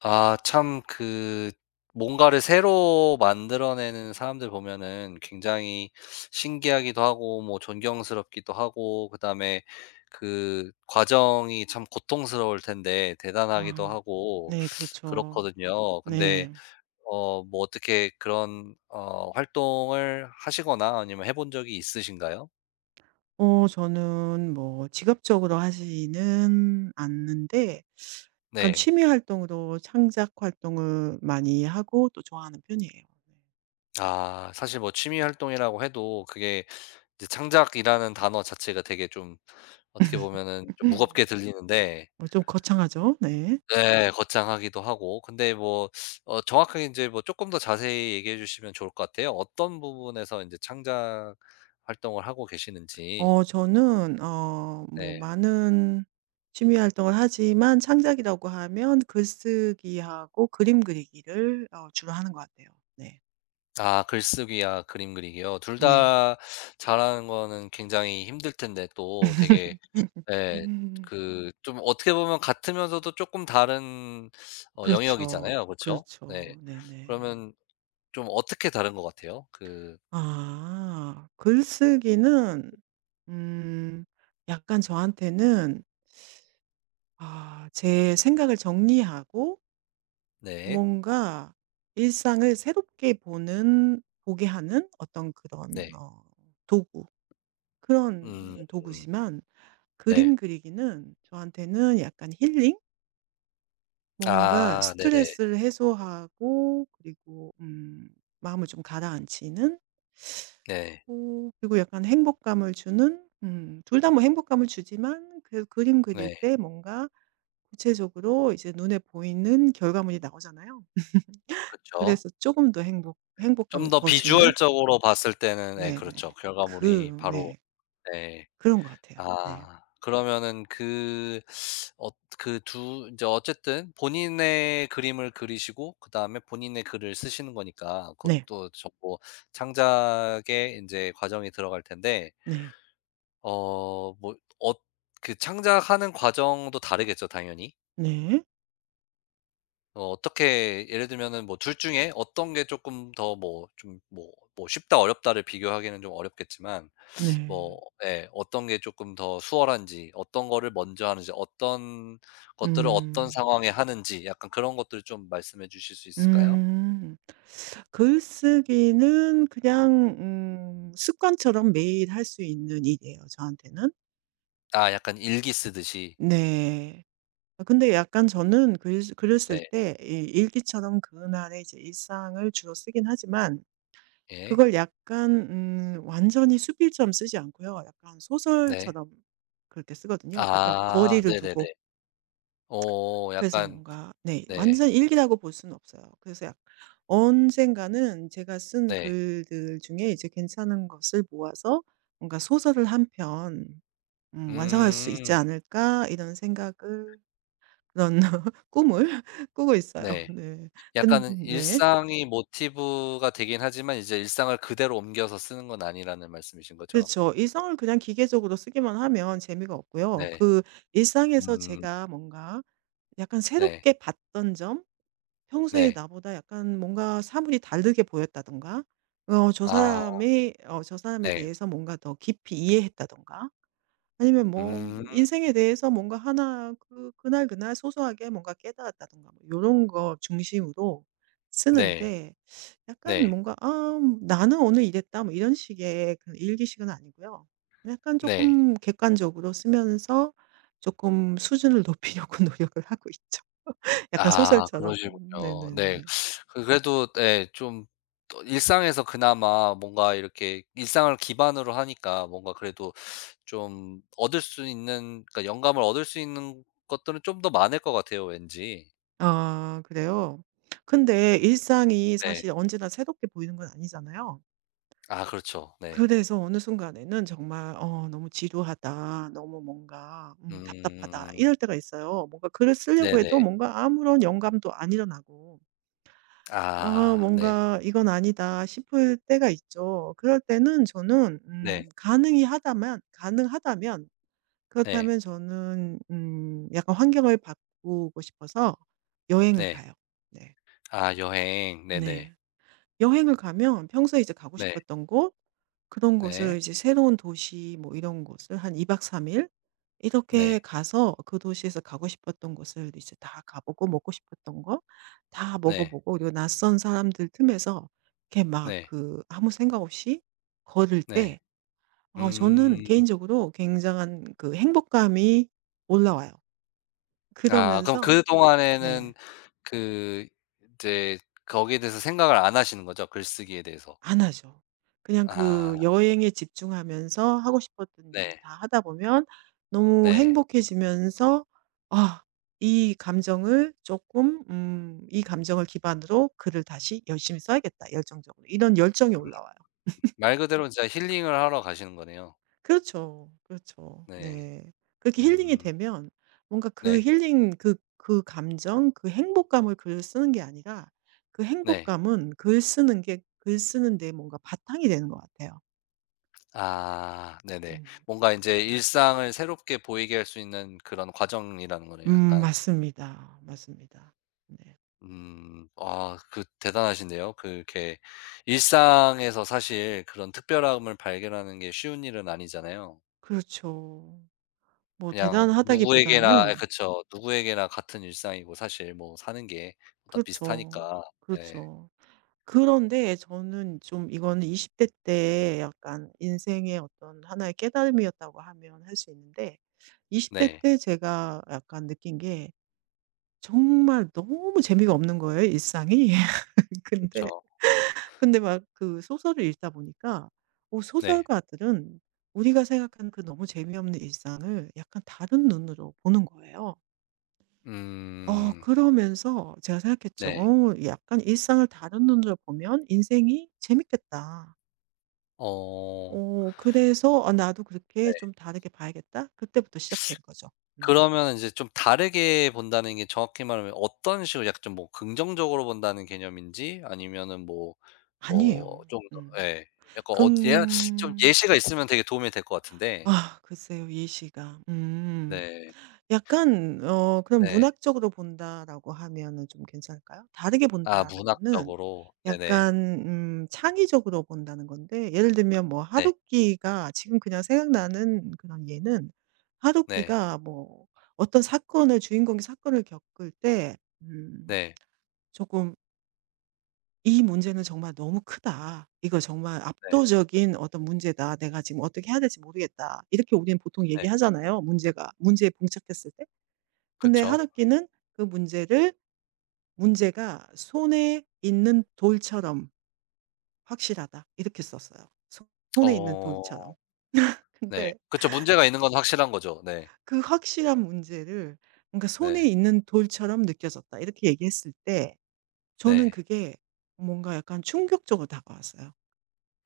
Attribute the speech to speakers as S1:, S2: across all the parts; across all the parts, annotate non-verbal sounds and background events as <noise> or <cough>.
S1: 아 참 그 뭔가를 새로 만들어내는 사람들 보면은 굉장히 신기하기도 하고 뭐 존경스럽기도 하고 그다음에 그 과정이 참 고통스러울 텐데
S2: 아
S1: 대단하기도
S2: 네.
S1: 하고
S2: 네, 그렇죠.
S1: 그렇거든요. 근데
S2: 네.
S1: 뭐 어떻게 그런 활동을 하시거나 아니면 해본 적이 있으신가요?
S2: 저는 뭐 직업적으로 하지는 않는데 약간
S1: 네.
S2: 취미 활동으로 창작 활동을 많이 하고 또 좋아하는 편이에요.
S1: 아 사실 뭐 취미 활동이라고 해도 그게 이제 창작이라는 단어 자체가 되게 좀 어떻게
S2: <laughs>
S1: 보면은 좀 무겁게 들리는데.
S2: 좀 거창하죠? 네.
S1: 네, 거창하기도 하고 근데 뭐 정확하게 인제 뭐 쪼끔 더 자세히 얘기해 주시면 좋을 것 같아요. 어떤 부분에서 인제 창작 활동을 하고 계시는지.
S2: 저는 뭐
S1: 네.
S2: 많은 취미 활동을 하지만, 창작이라고 하면 글쓰기하고 그림 그리기를 주로 하는 것 같아요. 네.
S1: 아 글쓰기와 그림 그리기요. 둘
S2: 네.
S1: 다 잘하는 거는 굉장히 힘들 텐데 또 되게
S2: <laughs> <laughs>
S1: 예 그 좀 어떻게 보면 같으면서도 쪼끔 다른
S2: 그렇죠.
S1: 영역이잖아요. 그쵸? 네.
S2: 그렇죠. 네네.
S1: 그러면 좀 어떻게 다른 것 같아요?
S2: 아 글쓰기는 음 약간 저한테는, 아 제 생각을 정리하고
S1: 네.
S2: 뭔가 일상을 새롭게 보는 보게 하는 어떤 그런
S1: 네.
S2: 도구
S1: 음.
S2: 그런
S1: 음.
S2: 도구지만,
S1: 네.
S2: 그림 그리기는 저한테는 약간 힐링? 뭔가
S1: 아 네네.
S2: 스트레스를 해소하고, 그리고 마음을 좀 가라앉히는,
S1: 네.
S2: 오, 그리고 약간 행복감을 주는. 둘 다 뭐 행복감을 주지만, 그 그림 그릴
S1: 네.
S2: 때 뭔가 구체적으로 이제 눈에 보이는 결과물이 나오잖아요.
S1: 그렇죠.
S2: 그래서 조금 더
S1: 좀
S2: 행복감을
S1: 더
S2: 더 주는.
S1: 비주얼적으로 봤을 때는 예 그렇죠.
S2: 네네.
S1: 결과물이
S2: 그
S1: 바로.
S2: 네.
S1: 네.
S2: 그런 것 같아요. 네.
S1: 아 그러면은 그어그 두 인제 어쨌든 본인의 그림을 그리시고 그다음에 본인의 글을 쓰시는 거니까
S2: 네.
S1: 그것도 전부 창작의 인제 과정이 들어갈 텐데
S2: 네.
S1: 뭐 엇 그 창작하는 과정도 다르겠죠 당연히?
S2: 네.
S1: 어떻게 예를 들면은 뭐 둘 중에 어떤 게 조금 더 뭐 좀 뭐 쉽다 어렵다를 비교하기는 좀 어렵겠지만
S2: 네.
S1: 뭐 예 어떤 게 조금 더 수월한지 어떤 거를 먼저 하는지 어떤 것들을 어떤
S2: 음.
S1: 상황에 하는지 약간 그런 것들을 좀 말씀해 주실 수 있을까요?
S2: 음. 글쓰기는 그냥 습관처럼 매일 할 수 있는 일이에요, 저한테는.
S1: 아 약간 일기 쓰듯이.
S2: 네. 아 근데 약간 저는 글 글을 쓸
S1: 네.
S2: 때 이 일기처럼 그날의 이제 일상을 주로 쓰긴 하지만,
S1: 예.
S2: 그걸 약간 완전히 수필처럼 쓰지 않고요. 약간
S1: 네.
S2: 소설처럼 그렇게 쓰거든요. 약간
S1: 아
S2: 거리를 두고,
S1: 네네네. 오
S2: 그래서
S1: 약간.
S2: 뭔가 네,
S1: 네.
S2: 완전 일기라고 볼 수는 없어요. 그래서 약 언젠가는 제가 쓴
S1: 네.
S2: 글들 중에 이제 괜찮은 것을 모아서, 뭔가 소설을 한편 '완성할 수 있지
S1: 음.
S2: 않을까?' 이런 생각을, 그런 <laughs> 꿈을 <laughs> 꾸고 있어요.
S1: 네.
S2: 네. 근
S1: 약간은
S2: 데
S1: 일상이 모티브가 되긴 하지만 이제 일상을 그대로 옮겨서 쓰는 건 아니라는 말씀이신 거죠?
S2: 그렇죠. 일상을 그냥 기계적으로 쓰기만 하면 재미가 없고요.
S1: 네.
S2: 그 일상에서
S1: 음.
S2: 제가 뭔가 약간
S1: 네.
S2: 새롭게 봤던 점, 평소에
S1: 네.
S2: 나보다 약간 뭔가 사물이 다르게 보였다든가, 어 저
S1: 아
S2: 사람이 어 저 사람에
S1: 네.
S2: 대해서 뭔가 더 깊이 이해했다든가, 아니면 뭐
S1: 음.
S2: 인생에 대해서 뭔가 하나 그 그날 그날 소소하게 뭔가 깨달았다든가, 뭐 요런 거 중심으로
S1: 네.
S2: 쓰는데, 약간
S1: 네.
S2: 뭔가 '아 나는 오늘 이랬다.' 뭐 이런 식의 그런 일기식은 아니고요. 약간
S1: 네.
S2: 조금 객관적으로 쓰면서 조금 수준을 높이려고 <laughs> 노력을 하고 있죠. <laughs> 약간
S1: 아
S2: 소설처럼.
S1: 그러시군요. 네.
S2: 네네네.
S1: 그 그래도 예 좀 또 일상에서 그나마 뭔가 이렇게 일상을 기반으로 하니까 뭔가 그래도 좀 얻을 수 있는, 그러니까 영감을 얻을 수 있는 것들은 좀 더 많을 것 같아요 왠지.
S2: 아 그래요? 근데 일상이
S1: 네.
S2: 사실 언제나 새롭게 보이는 건 아니잖아요.
S1: 아 그렇죠. 네.
S2: 그래서 어느 순간에는 정말 너무 지루하다. 너무 뭔가 답답하다.
S1: 음.
S2: 이럴 때가 있어요. 뭔가 글을 쓰려고 해도
S1: 네네.
S2: 뭔가 아무런 영감도 안 일어나고, 어
S1: 아 네.
S2: 뭔가 '이건 아니다.' 싶을 때가 있죠. 그럴 때는 저는
S1: 네.
S2: 가능이 하다면 가능하다면,
S1: 네.
S2: 그렇다면 저는 약간 환경을 바꾸고 싶어서 여행을
S1: 네.
S2: 가요. 네.
S1: 아 여행. 네네.
S2: 네. 여행을 가면 평소에 이제 가고
S1: 네.
S2: 싶었던 곳, 그런 곳을,
S1: 네.
S2: 이제 새로운 도시 뭐 이런 곳을 한 2박 3일 이렇게
S1: 네.
S2: 가서, 그 도시에서 가고 싶었던 곳을 이제 다 가 보고, 먹고 싶었던 거 다 먹어
S1: 네.
S2: 보고, 그리고 낯선 사람들 틈에서 이렇게 막
S1: 네.
S2: 그 아무 생각 없이 걸을
S1: 네.
S2: 때, 저는
S1: 음.
S2: 개인적으로 굉장한 그 행복감이 올라와요.
S1: 아 그럼
S2: 그러면서 네.
S1: 그동안에는 그 이제 거기에 대해서 생각을 안 하시는 거죠? 글쓰기에 대해서.
S2: 안 하죠. 그냥
S1: 아
S2: 그 여행에 집중하면서 하고 싶었던 일을
S1: 네.
S2: 다 하다 보면 너무
S1: 네.
S2: 행복해지면서, 아, 이 감정을 조금, 음, '이 감정을 기반으로 글을 다시 열심히 써야겠다, 열정적으로.' 이런 열정이 올라와요.
S1: 말 그대로 진짜 힐링을 하러 가시는 거네요.
S2: 그렇죠. 그렇죠.
S1: 네.
S2: 네. 그렇게 힐링이
S1: 음.
S2: 되면 뭔가 그
S1: 네.
S2: 힐링, 그 그 감정, 그 행복감을 글을 쓰는 게 아니라, 그
S1: 네.
S2: 행복감은 글 쓰는 데 뭔가 바탕이 되는 것 같아요.
S1: 아 네네.
S2: 음.
S1: 뭔가 이제 일상을 새롭게 보이게 할 수 있는 그런 과정이라는 거네요 약간.
S2: 맞습니다. 맞습니다. 네.
S1: 음. 아 그 대단하신데요. 그렇게 일상에서 사실 그런 특별함을 발견하는 게 쉬운 일은 아니잖아요.
S2: 그렇죠. 뭐
S1: 그냥 네. 누구에게나 예
S2: 대단하다기보다는
S1: 그쵸. 누구에게나 같은 일상이고 사실 뭐 사는 게 다 비슷하니까.
S2: 그렇죠.
S1: 예.
S2: 그렇죠. 그런데 저는 좀 이거는 20대 때 약간 인생의 어떤 하나의 깨달음이었다고 하면 할 수 있는데, 20대
S1: 네.
S2: 때 제가 약간 느낀 게 정말 너무 재미가 없는 거예요, 일상이. <laughs> 근데,
S1: 그쵸.
S2: 근데 막 그 소설을 읽다 보니까,
S1: 네.
S2: 소설가들은 우리가 생각하는 그 너무 재미없는 일상을 약간 다른 눈으로 보는 거예요.
S1: 음.
S2: 그러면서 제가 생각했죠.
S1: 네.
S2: 약간 일상을 다른 눈으로 보면 인생이 재밌겠다.'
S1: 어.
S2: 그래서 '아 나도 그렇게
S1: 네.
S2: 좀 다르게 봐야겠다.' 그때부터 시작된 거죠.
S1: 그
S2: 네.
S1: 러면 이제 좀 다르게 본다는 게 정확히 말하면 어떤 식으로, 약간 좀 뭐 긍정적으로 본다는 개념인지 아니면은 뭐 뭐
S2: 아니에요.
S1: 좀 더
S2: 음.
S1: 예. 약간 예 좀
S2: 긍
S1: 예시가 있으면 되게 도움이 될 것 같은데.
S2: 아 글쎄요, 예시가. 음.
S1: 네.
S2: 약간 그럼
S1: 네.
S2: '문학적으로 본다.'라고 하면은 좀 괜찮을까요? 다르게
S1: 아
S2: 본다라는 거는
S1: 문학적으로. 네네.
S2: 약간 창의적으로 본다는 건데, 예를 들면 뭐
S1: 네.
S2: 하루키가 지금 그냥 생각나는 그런 예는,
S1: 네.
S2: 하루키가 뭐 어떤 사건을 주인공이 사건을 겪을 때 음
S1: 네.
S2: 조금, '이 문제는 정말 너무 크다. 이거 정말
S1: 네.
S2: 압도적인 어떤 문제다. 내가 지금 어떻게 해야 될지 모르겠다.' 이렇게 우리는 보통
S1: 네.
S2: 얘기하잖아요, 문제가 문제에 봉착했을 때. 근데
S1: 그쵸.
S2: 하루키는 그 문제를, "문제가 손에 있는 돌처럼 확실하다." 이렇게 썼어요. "손 손에 있는
S1: 어
S2: 돌처럼."
S1: 네.
S2: 근데
S1: 그쵸. 문제가 있는 건 확실한 거죠. 네.
S2: 그 확실한 문제를 뭔가 "손에
S1: 네.
S2: 있는 돌처럼 느껴졌다." 이렇게 얘기했을 때, 저는
S1: 네.
S2: 그게 뭔가 약간 충격적으로 다가왔어요.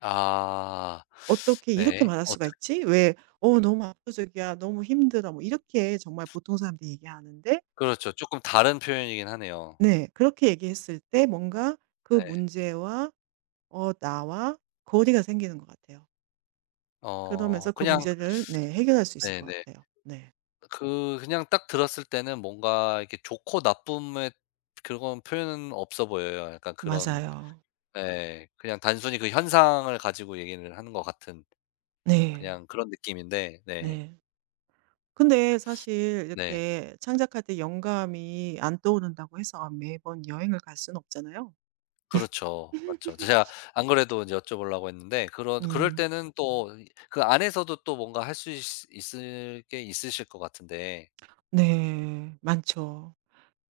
S1: 아.
S2: '어떻게 이렇게
S1: 네.
S2: 말할
S1: 어떻
S2: 수가 있지? 왜 너무 압도적이야. 너무 힘들어." 뭐 이렇게 정말 보통 사람들이 얘기하는데.'
S1: 그렇죠. 쪼끔 다른 표현이긴 하네요.
S2: 네 그렇게 얘기했을 때 뭔가 그
S1: 네.
S2: 문제와, 나와, 거리가 생기는 것 같아요. 그러면서 그
S1: 그냥.
S2: 문제를 네 해결할 수 있을 것
S1: 네네.
S2: 같아요. 네.
S1: 그 그냥 딱 들었을 때는 뭔가 이렇게 좋고 나쁨의 그런 표현은 없어 보여요. 약간 그런
S2: 맞아요.
S1: 예. 그냥 단순히 그 현상을 가지고 얘기를 하는 것 같은,
S2: 네.
S1: 그냥 그런 느낌인데. 네.
S2: 네. 근데 사실
S1: 네.
S2: 이렇게 창작할 때 영감이 안 떠오른다고 해서 매번 여행을 갈 수는 없잖아요.
S1: 그렇죠. 맞죠. 제가
S2: <laughs>
S1: 안 그래도 인제 여쭤보려고 했는데, 그런 그럴
S2: 음.
S1: 때는 또 이 그 안에서도 또 뭔가 할 수 있으 있을 게 있으실 것 같은데.
S2: 네. 많죠.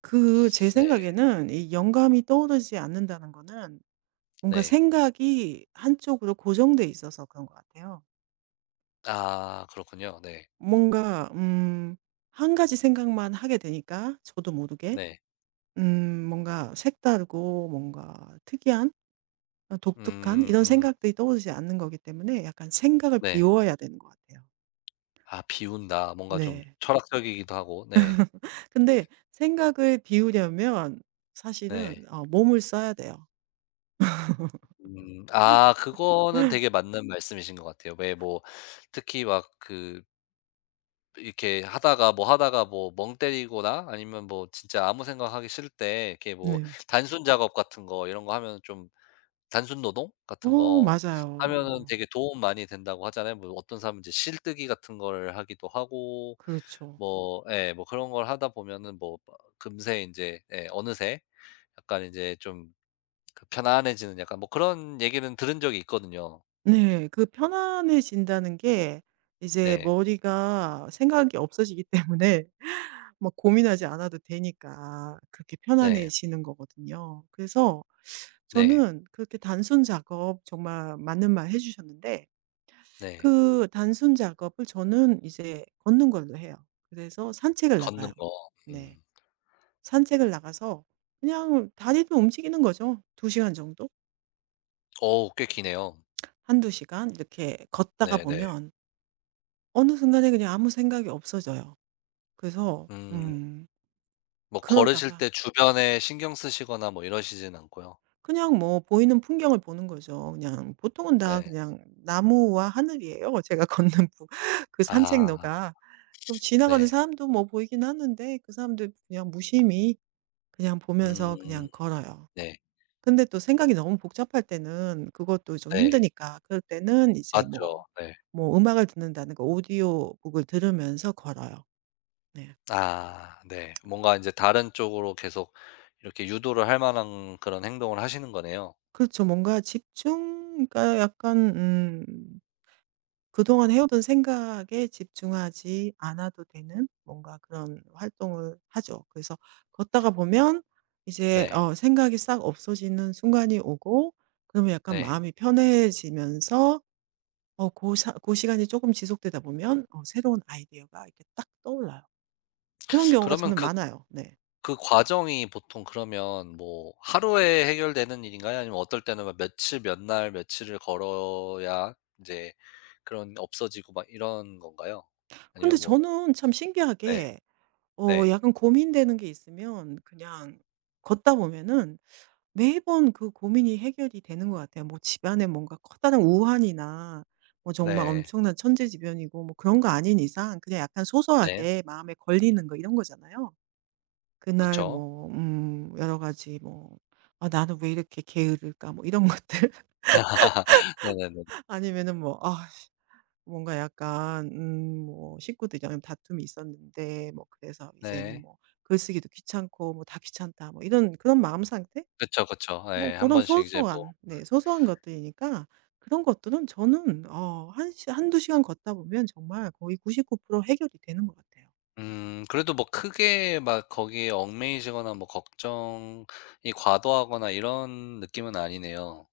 S2: 그 제
S1: 네.
S2: 생각에는 이 영감이 떠오르지 않는다는 거는 뭔가
S1: 네.
S2: 생각이 한쪽으로 고정돼 있어서 그런 것 같아요.
S1: 아 그렇군요. 네.
S2: 뭔가 한 가지 생각만 하게 되니까 저도 모르게
S1: 네.
S2: 뭔가 색다르고 뭔가 특이한, 독특한
S1: 음.
S2: 이런
S1: 음.
S2: 생각들이 떠오르지 않는 거기 때문에, 약간 생각을
S1: 네.
S2: 비워야 되는 것 같아요.
S1: 아 비운다. 뭔가 좀
S2: 네.
S1: 철학적이기도 하고. 네.
S2: 근데 생각을 비우려면 사실은
S1: 네.
S2: 몸을 써야 돼요.
S1: 음. 아 그거는 되게 맞는 말씀이신 것 같아요. 왜 뭐 특히 막 그 이렇게 하다가 뭐 하다가 뭐 멍 때리거나 아니면 뭐 진짜 아무 생각하기 싫을 때 이렇게 뭐
S2: 네.
S1: 단순 작업 같은 거, 이런 거 하면 좀 단순 노동 같은 거 하면은
S2: 맞아요.
S1: 되게 도움 많이 된다고 하잖아요. 뭐 어떤 사람은 이제 실뜨기 같은 걸 하기도 하고
S2: 그렇죠.
S1: 뭐 예 뭐 그런 걸 하다 보면은 뭐 금세 이제 예 어느새 약간 이제 좀 그 편안해지는, 약간 뭐 그런 얘기는 들은 적이 있거든요.
S2: 네. 그 편안해진다는 게 이제
S1: 네.
S2: 머리가 생각이 없어지기 <laughs> 때문에 막 고민하지 않아도 되니까 그렇게
S1: 네.
S2: 편안해지는 거거든요. 그래서
S1: 네.
S2: 저는 그렇게, 단순 작업, 정말 맞는 말 해 주셨는데,
S1: 네.
S2: 그 단순 작업을 저는 이제 걷는 걸로 해요. 그래서 산책을 나가요.
S1: 걷는 거.
S2: 네.
S1: 음.
S2: 산책을 나가서 그냥 다리를 움직이는 거죠. 2시간 시간 정도?
S1: 어우 꽤 기네요.
S2: 한두 시간 이렇게 걷다가
S1: 네네.
S2: 보면 어느 순간에 그냥 아무 생각이 없어져요. 그래서
S1: 음. 뭐 걸으실
S2: 그러다가
S1: 때 주변에 신경 쓰시거나 뭐 이러시진 않고요.
S2: 그냥 뭐 보이는 풍경을 보는 거죠. 그냥 보통은 다
S1: 네.
S2: 그냥 나무와 하늘이에요. <laughs> 제가 <laughs> 그
S1: 아
S2: 산책로가. 그럼 지나가는
S1: 네.
S2: 사람도 뭐 보이긴 하는데, 그 사람들 그냥 무심히 그냥 보면서
S1: 음
S2: 그냥 걸어요.
S1: 네.
S2: 근데 또 생각이 너무 복잡할 때는 그것도 좀
S1: 네.
S2: 힘드니까, 그럴 때는 이제 뭐,
S1: 맞죠. 네.
S2: 뭐 음악을 듣는다는 거 오디오 북을 들으면서 걸어요. 네.
S1: 아 네. 뭔가 인제 다른 쪽으로 계속 이렇게 유도를 할 만한 그런 행동을 하시는 거네요.
S2: 그렇죠. 뭔가 집중, 그러니까 약간, 그동안 해오던 생각에 집중하지 않아도 되는 뭔가 그런 활동을 하죠. 그래서 걷다가 보면 이제
S1: 네.
S2: 생각이 싹 없어지는 순간이 오고, 그러면 약간
S1: 네.
S2: 마음이 편해지면서 어 그, 사 그 시간이 조금 지속되다 보면 새로운 아이디어가 이렇게 딱 떠올라요. 그런 경우가
S1: 그러면
S2: 저는
S1: 그
S2: 많아요. 네.
S1: 그 과정이 보통, 그러면 뭐 하루에 해결되는 일인가요? 아니면 어떨 때는 막 며칠, 몇 날, 며칠을 걸어야 이제 그런 없어지고 막 이런 건가요?
S2: 근데
S1: 아니면 뭐
S2: 저는 참
S1: 네.
S2: 신기하게
S1: 네.
S2: 약간 고민되는 게 있으면 그냥 걷다 보면은 매번 그 고민이 해결이 되는 것 같아요. 뭐 집안에 뭔가 커다란 우환이나 뭐 정말
S1: 네.
S2: 엄청난 천재지변이고 뭐 그런 거 아닌 이상, 그냥 약간
S1: 네.
S2: 소소하게 마음에 걸리는 거, 이런 거잖아요. 그날
S1: 그쵸.
S2: 뭐 여러 가지 뭐 '아 나는 왜 이렇게 게으를까?' 뭐 이런 것들 <laughs>
S1: <laughs> 네네네.
S2: 아니면은 뭐 '아 뭔가 약간 뭐 식구들이랑 다툼이 있었는데 뭐 그래서 이제는
S1: 네.
S2: 뭐 글쓰기도 귀찮고 뭐 다 귀찮다.' 뭐 이런 그런 마음 상태?
S1: 그쵸, 그쵸.
S2: 뭐
S1: 예.
S2: 그
S1: 한
S2: 런
S1: 번씩 이제 뭐
S2: 소소한, 네 소소한 것들이니까, 그런 것들은 저는 어 한 시 한두 시간 걷다 보면 정말 거의 99% 해결이 되는 것 같아요.
S1: 음. 그래도 뭐 크게 막 거기에 얽매이시거나 뭐 걱정이 과도하거나 이런 느낌은 아니네요.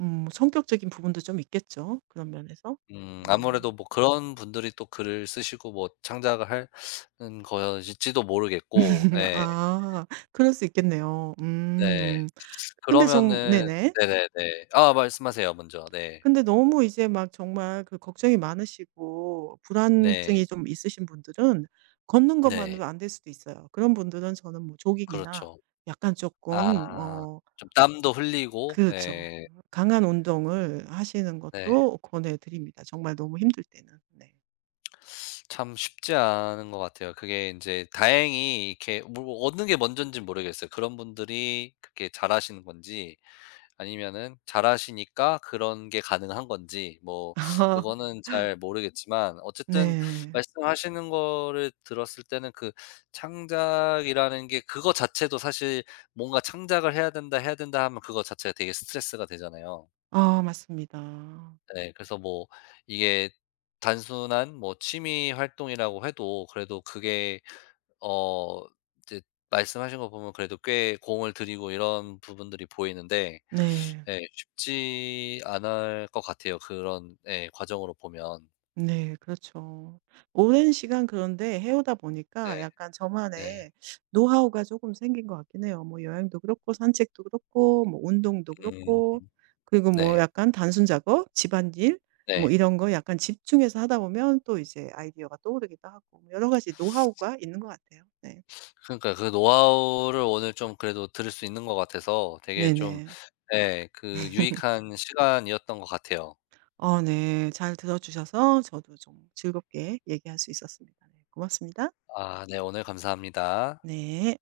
S2: 성격적인 부분도 좀 있겠죠, 그런 면에서. 뭐
S1: 아무래도 뭐 그런 분들이 또 글을 쓰시고 뭐 창작을 하는 것일지도 모르겠고
S2: <laughs>
S1: 예.
S2: 아 그럴 수 있겠네요.
S1: 네.
S2: 음. 근데 정
S1: 그러면은.
S2: 네네.
S1: 네네네. 아 말씀하세요 먼저. 네.
S2: 근데 너무 이제 막 정말 그 걱정이 많으시고
S1: 네.
S2: 불안증이 좀 있으신 분들은 걷는
S1: 네.
S2: 것만으로 안 될 수도 있어요. 그런 분들은 저는 뭐 조깅이나
S1: 그렇죠.
S2: 약간 조금
S1: 아 좀 땀도 흘리고
S2: 그렇죠.
S1: 예.
S2: 강한 운동을 하시는
S1: 네.
S2: 것도 권해 드립니다, 정말 너무 힘들 때는. 네.
S1: 참 쉽지 않은 것 같아요. 그게 이제 다행히 이렇게 뭐 어느 게 먼저인지 모르겠어요. 그런 분들이 그렇게 잘하시는 건지 아니면은 잘하시니까 그런 게 가능한 건지, 뭐
S2: <laughs>
S1: 그거는 잘 모르겠지만 어쨌든
S2: 네.
S1: 말씀하시는 거를 들었을 때는 그 창작이라는 게 그거 자체도 사실, 뭔가 '창작을 해야 된다, 해야 된다.' 하면 그거 자체가 되게 스트레스가 되잖아요.
S2: 아 맞습니다.
S1: 네. 그래서 뭐 이게 단순한 뭐 취미 활동이라고 해도 그래도 그게 어 이제 말씀하신 거 보면 그래도 꽤 공을 들이고 이런 부분들이 보이는데
S2: 네.
S1: 예. 쉽지 않을 것 같아요 그런 예 과정으로 보면.
S2: 네. 그렇죠. 오랜 시간 그런데 해오다 보니까
S1: 네.
S2: 약간
S1: 네.
S2: 저만의 노하우가 조금 생긴 것 같긴 해요. 뭐 여행도 그렇고 산책도 그렇고 뭐 운동도
S1: 음.
S2: 그렇고, 그리고 뭐
S1: 네.
S2: 약간 단순 작업, 집안일,
S1: 네.
S2: 뭐 이런 거 약간 집중해서 하다 보면 또 이제 아이디어가 떠오르기도 하고, 뭐 여러 가지 노하우가 있는 것 같아요. 네.
S1: 그러니까 그 노하우를 오늘 좀 그래도 들을 수 있는 것 같아서 되게 좀
S2: 네네.
S1: 예 그 유익한 시간이었던 것 같아요.
S2: 네. 잘 들어 주셔서 저도 좀 즐겁게 얘기할 수 있었습니다. 네. 고맙습니다.
S1: 아 네. 오늘 감사합니다.
S2: 네.